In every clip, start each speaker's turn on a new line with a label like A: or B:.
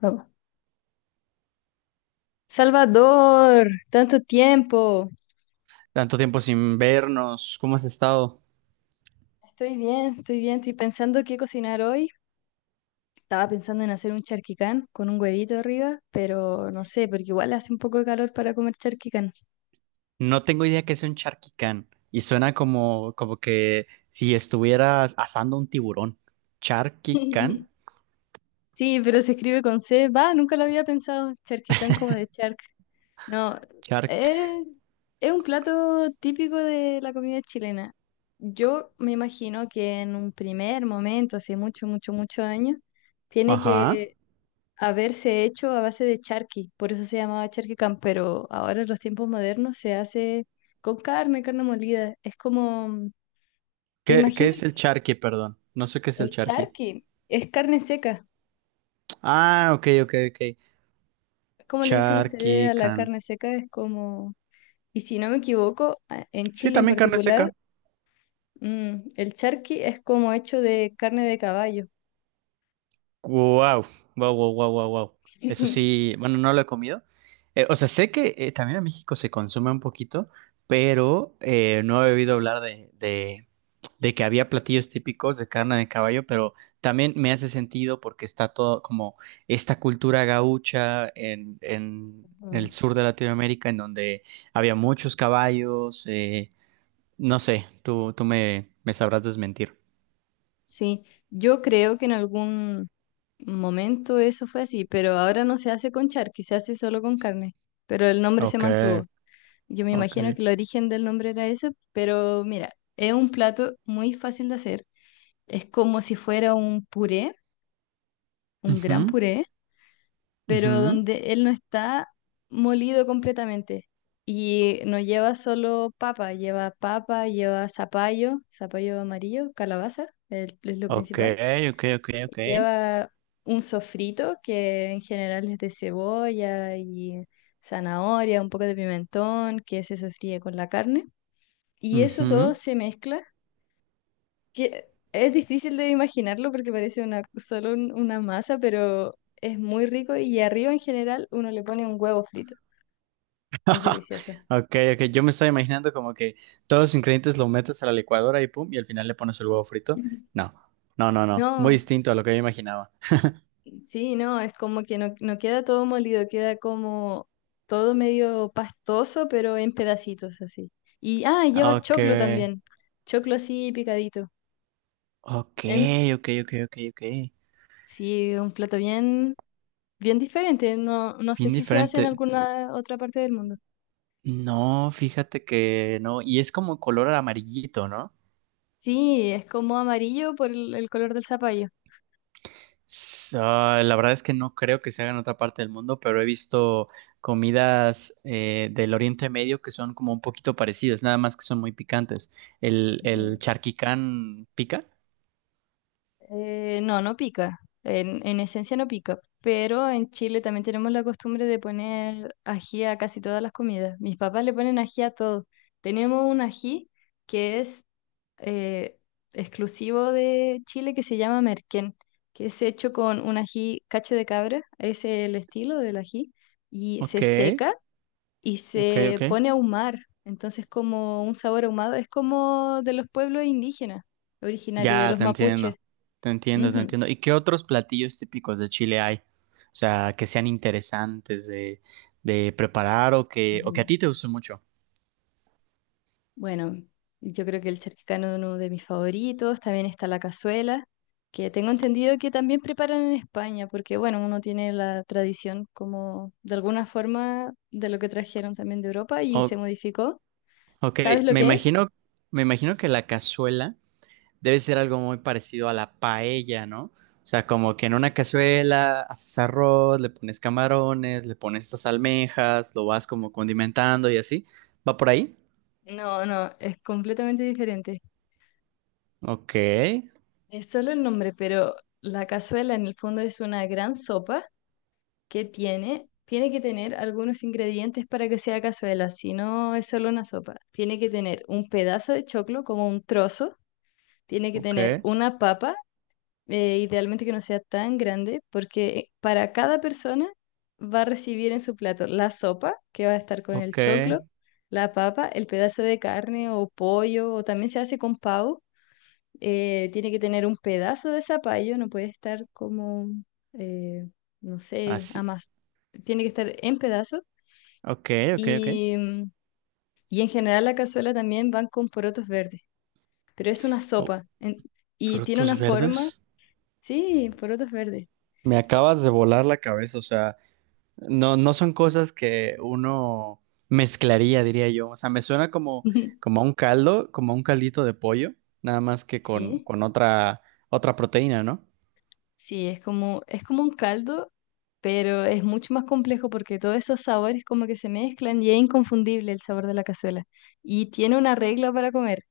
A: Vamos. Salvador, tanto tiempo.
B: Tanto tiempo sin vernos, ¿cómo has estado?
A: Estoy bien, estoy bien. Estoy pensando qué cocinar hoy. Estaba pensando en hacer un charquicán con un huevito arriba, pero no sé, porque igual hace un poco de calor para comer charquicán.
B: No tengo idea que sea un charquicán y suena como, como que si estuvieras asando un tiburón. ¿Charquicán?
A: Sí, pero se escribe con C. Va, nunca lo había pensado. Charquicán como de charc. No,
B: Chark.
A: eh, es un plato típico de la comida chilena. Yo me imagino que en un primer momento, hace mucho, mucho, muchos años, tiene
B: Ajá.
A: que haberse hecho a base de charqui, por eso se llamaba charquicán, pero ahora en los tiempos modernos se hace con carne, carne molida. Es como,
B: ¿¿Qué
A: imagínate,
B: es el charqui, perdón? No sé qué es
A: el
B: el charqui.
A: charqui es carne seca.
B: Ah, ok, ok, ok.
A: ¿Cómo le dicen ustedes a la
B: Charquicán.
A: carne seca? Es como, y si no me equivoco, en
B: Sí,
A: Chile en
B: también carne
A: particular,
B: seca.
A: mm, el charqui es como hecho de carne de caballo.
B: Wow, wow, wow, wow, wow, wow. Eso sí, bueno, no lo he comido. O sea, sé que también en México se consume un poquito, pero no he oído hablar de que había platillos típicos de carne de caballo, pero también me hace sentido porque está todo como esta cultura gaucha en el
A: Ujú.
B: sur de Latinoamérica, en donde había muchos caballos. Eh, no sé, tú me, me sabrás desmentir.
A: Sí, yo creo que en algún momento eso fue así, pero ahora no se hace con charqui, se hace solo con carne, pero el nombre se
B: Ok,
A: mantuvo. Yo me
B: ok.
A: imagino que el origen del nombre era ese, pero mira, es un plato muy fácil de hacer. Es como si fuera un puré, un gran
B: Ujú,
A: puré, pero
B: ujú.
A: donde él no está molido completamente. Y no lleva solo papa, lleva zapallo, zapallo amarillo, calabaza, es lo
B: Ok,
A: principal.
B: ok, ok, ok.
A: Lleva un sofrito que en general es de cebolla y zanahoria, un poco de pimentón que se sofríe con la carne. Y eso todo
B: Ujú.
A: se mezcla, que es difícil de imaginarlo porque parece una, solo una masa, pero es muy rico y arriba en general uno le pone un huevo frito. Es delicioso.
B: Ok, ok. Yo me estaba imaginando como que todos los ingredientes lo metes a la licuadora y pum, y al final le pones el huevo frito. No, no, no, no. Muy
A: No.
B: distinto a lo que yo imaginaba.
A: Sí, no, es como que no, no queda todo molido, queda como todo medio pastoso, pero en pedacitos así. Y, ah, y lleva
B: Ok,
A: choclo también, choclo así picadito.
B: ok,
A: Em,
B: ok, ok, ok, ok.
A: sí, un plato bien, bien diferente, no, no sé
B: Bien
A: si se hace en
B: diferente.
A: alguna otra parte del mundo.
B: No, fíjate que no. Y es como color amarillito, ¿no?
A: Sí, es como amarillo por el color del zapallo.
B: S- ah, la verdad es que no creo que se haga en otra parte del mundo, pero he visto comidas del Oriente Medio que son como un poquito parecidas, nada más que son muy picantes. ¿El charquicán pica?
A: No, no pica. En esencia no pica. Pero en Chile también tenemos la costumbre de poner ají a casi todas las comidas. Mis papás le ponen ají a todo. Tenemos un ají que es eh, exclusivo de Chile que se llama merquén, que es hecho con un ají cacho de cabra, es el estilo del ají, y se
B: Ok,
A: seca y
B: ok,
A: se
B: ok.
A: pone a ahumar. Entonces, como un sabor ahumado, es como de los pueblos indígenas, originario de
B: Ya,
A: los
B: te
A: mapuches.
B: entiendo. Te entiendo, te
A: Ujú.
B: entiendo. ¿Y qué otros platillos típicos de Chile hay? O sea, que sean interesantes de preparar o o que
A: Ujú.
B: a ti te guste mucho.
A: Bueno, yo creo que el charquicano es uno de mis favoritos. También está la cazuela, que tengo entendido que también preparan en España, porque bueno, uno tiene la tradición como de alguna forma de lo que trajeron también de Europa y se
B: O-
A: modificó.
B: ok,
A: ¿Sabes lo
B: me
A: que es?
B: imagino, me imagino que la cazuela debe ser algo muy parecido a la paella, ¿no? O sea, como que en una cazuela haces arroz, le pones camarones, le pones estas almejas, lo vas como condimentando y así. ¿Va por ahí?
A: No, no, es completamente diferente.
B: Ok,
A: Es solo el nombre, pero la cazuela en el fondo es una gran sopa que tiene, tiene que tener algunos ingredientes para que sea cazuela, si no es solo una sopa. Tiene que tener un pedazo de choclo, como un trozo, tiene que tener
B: ok,
A: una papa, idealmente que no sea tan grande, porque para cada persona va a recibir en su plato la sopa, que va a estar con el
B: ok,
A: choclo, la papa, el pedazo de carne o pollo, o también se hace con pavo, tiene que tener un pedazo de zapallo, no puede estar como, eh, no sé,
B: así.
A: amas. Tiene que estar en pedazos
B: Ok, ok, ok.
A: y, mm, y en general la cazuela también van con porotos verdes, pero es una
B: Oh,
A: sopa y tiene
B: frutos
A: una forma,
B: verdes.
A: sí, porotos verdes.
B: Me acabas de volar la cabeza, o sea, no, no son cosas que uno mezclaría, diría yo. O sea, me suena como, como a un caldo, como a un caldito de pollo, nada más que
A: Sí,
B: con otra, otra proteína, ¿no?
A: sí, es como un caldo, pero es mucho más complejo porque todos esos sabores como que se mezclan y es inconfundible el sabor de la cazuela. Y tiene una regla para comer.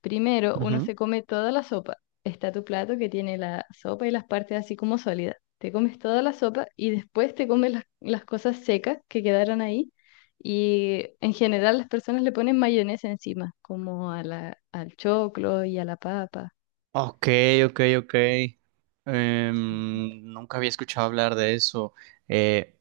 A: Primero, uno
B: Ujú.
A: se come toda la sopa. Está tu plato que tiene la sopa y las partes así como sólidas. Te comes toda la sopa y después te comes las cosas secas que quedaron ahí. Y en general las personas le ponen mayonesa encima, como a la, al choclo y a la papa.
B: Ok, ok, ok. Nunca había escuchado hablar de eso. Eh,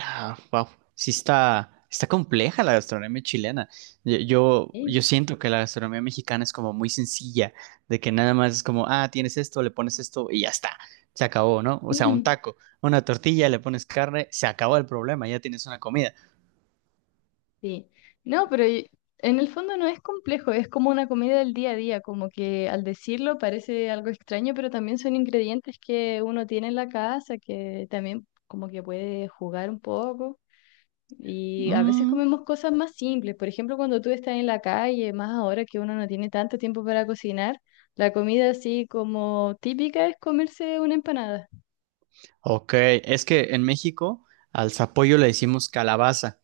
B: Wow, sí está, está compleja la gastronomía chilena. Yo
A: Sí.
B: siento que la gastronomía mexicana es como muy sencilla, de que nada más es como, ah, tienes esto, le pones esto y ya está, se acabó, ¿no? O sea, un taco, una tortilla, le pones carne, se acabó el problema, ya tienes una comida.
A: Sí, no, pero en el fondo no es complejo, es como una comida del día a día, como que al decirlo parece algo extraño, pero también son ingredientes que uno tiene en la casa, que también como que puede jugar un poco. Y a veces
B: Mm,
A: comemos cosas más simples, por ejemplo, cuando tú estás en la calle, más ahora que uno no tiene tanto tiempo para cocinar, la comida así como típica es comerse una empanada.
B: ok, es que en México al zapallo le decimos calabaza,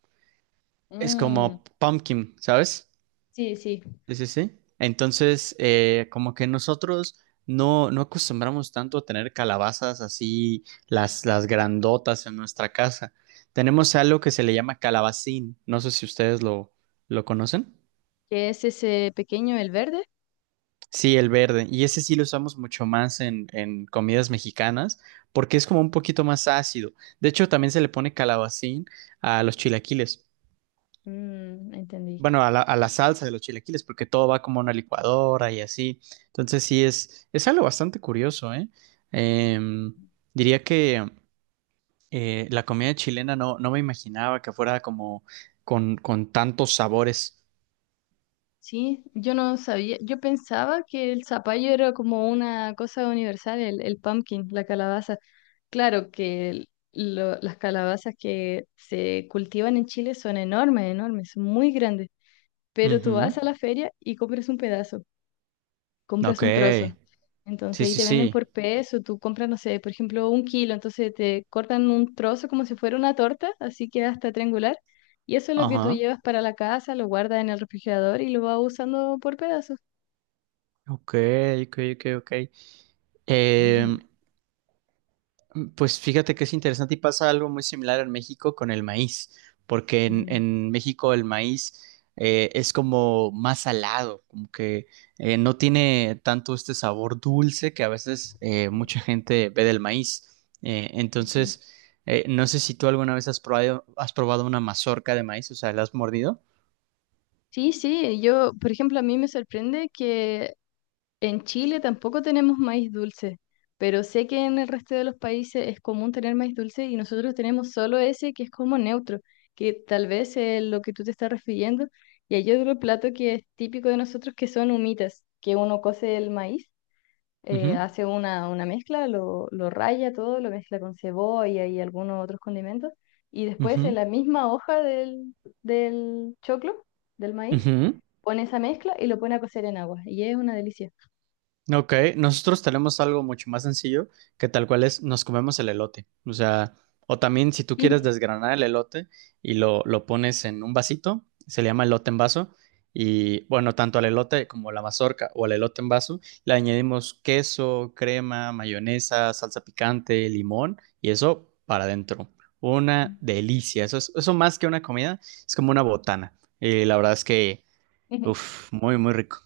B: es
A: Mm.
B: como pumpkin, ¿sabes?
A: Sí, sí,
B: Sí, sí, sí. Entonces, como que nosotros no, no acostumbramos tanto a tener calabazas así, las grandotas en nuestra casa. Tenemos algo que se le llama calabacín. No sé si ustedes lo conocen.
A: que es ese pequeño, el verde.
B: Sí, el verde. Y ese sí lo usamos mucho más en comidas mexicanas porque es como un poquito más ácido. De hecho, también se le pone calabacín a los chilaquiles.
A: Mm, entendí.
B: Bueno, a la salsa de los chilaquiles, porque todo va como a una licuadora y así. Entonces sí, es algo bastante curioso, ¿eh? Em, Diría que la comida chilena no, no me imaginaba que fuera como con tantos sabores.
A: Sí, yo no sabía, yo pensaba que el zapallo era como una cosa universal, el pumpkin, la calabaza. Claro que las calabazas que se cultivan en Chile son enormes, enormes, son muy grandes, pero tú vas
B: Ujú.
A: a la feria y compras un pedazo, compras
B: Ok,
A: un trozo. Entonces
B: sí,
A: ahí
B: sí,
A: te venden
B: sí.
A: por peso, tú compras, no sé, por ejemplo, un kilo, entonces te cortan un trozo como si fuera una torta, así que hasta triangular, y eso es lo que tú
B: Ajá.
A: llevas para la casa, lo guardas en el refrigerador y lo vas usando por pedazos.
B: Ok, ok, ok, ok. Em, Pues fíjate que es interesante y pasa algo muy similar en México con el maíz, porque en México el maíz es como más salado, como que no tiene tanto este sabor dulce que a veces mucha gente ve del maíz. Eh,
A: Ujú.
B: entonces, eh, no sé si tú alguna vez has probado una mazorca de maíz, o sea, ¿la has mordido?
A: Sí, sí, yo, por ejemplo, a mí me sorprende que en Chile tampoco tenemos maíz dulce, pero sé que en el resto de los países es común tener maíz dulce y nosotros tenemos solo ese que es como neutro, que tal vez es lo que tú te estás refiriendo. Y hay otro plato que es típico de nosotros que son humitas, que uno cose el maíz,
B: Ujú,
A: hace una mezcla, lo raya todo, lo mezcla con cebolla y algunos otros condimentos, y después
B: ujú,
A: en la misma hoja del, del choclo, del maíz,
B: ujú.
A: pone esa mezcla y lo pone a cocer en agua, y es una delicia.
B: Ok, nosotros tenemos algo mucho más sencillo que tal cual es nos comemos el elote. O sea, o también si tú quieres
A: Ujú.
B: desgranar el elote y lo pones en un vasito, se le llama elote en vaso. Y bueno, tanto al elote como la mazorca o al elote en vaso, le añadimos queso, crema, mayonesa, salsa picante, limón y eso para adentro. Una delicia. Eso es, eso más que una comida, es como una botana. Y la verdad es que,
A: Ujú.
B: uff, muy, muy rico.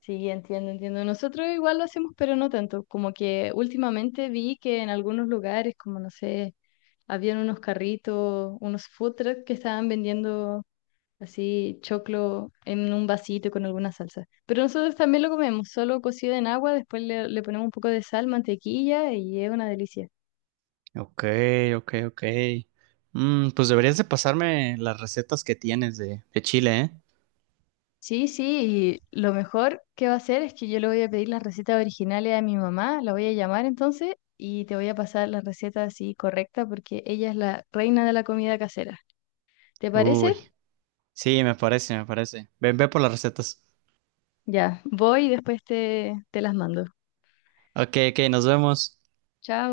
A: Sí, entiendo, entiendo. Nosotros igual lo hacemos, pero no tanto. Como que últimamente vi que en algunos lugares, como no sé, habían unos carritos, unos food trucks que estaban vendiendo así choclo en un vasito con alguna salsa. Pero nosotros también lo comemos, solo cocido en agua, después le, le ponemos un poco de sal, mantequilla y es una delicia.
B: Ok, ok, ok. Mm, pues deberías de pasarme las recetas que tienes de Chile, ¿eh?
A: Sí, sí, y lo mejor que va a hacer es que yo le voy a pedir las recetas originales a mi mamá, la voy a llamar entonces y te voy a pasar las recetas así correctas porque ella es la reina de la comida casera. ¿Te parece?
B: Uy, sí, me parece, me parece. Ven, ve por las recetas.
A: Ya, voy y después te, te las mando.
B: Ok, ok, nos vemos.
A: Chao.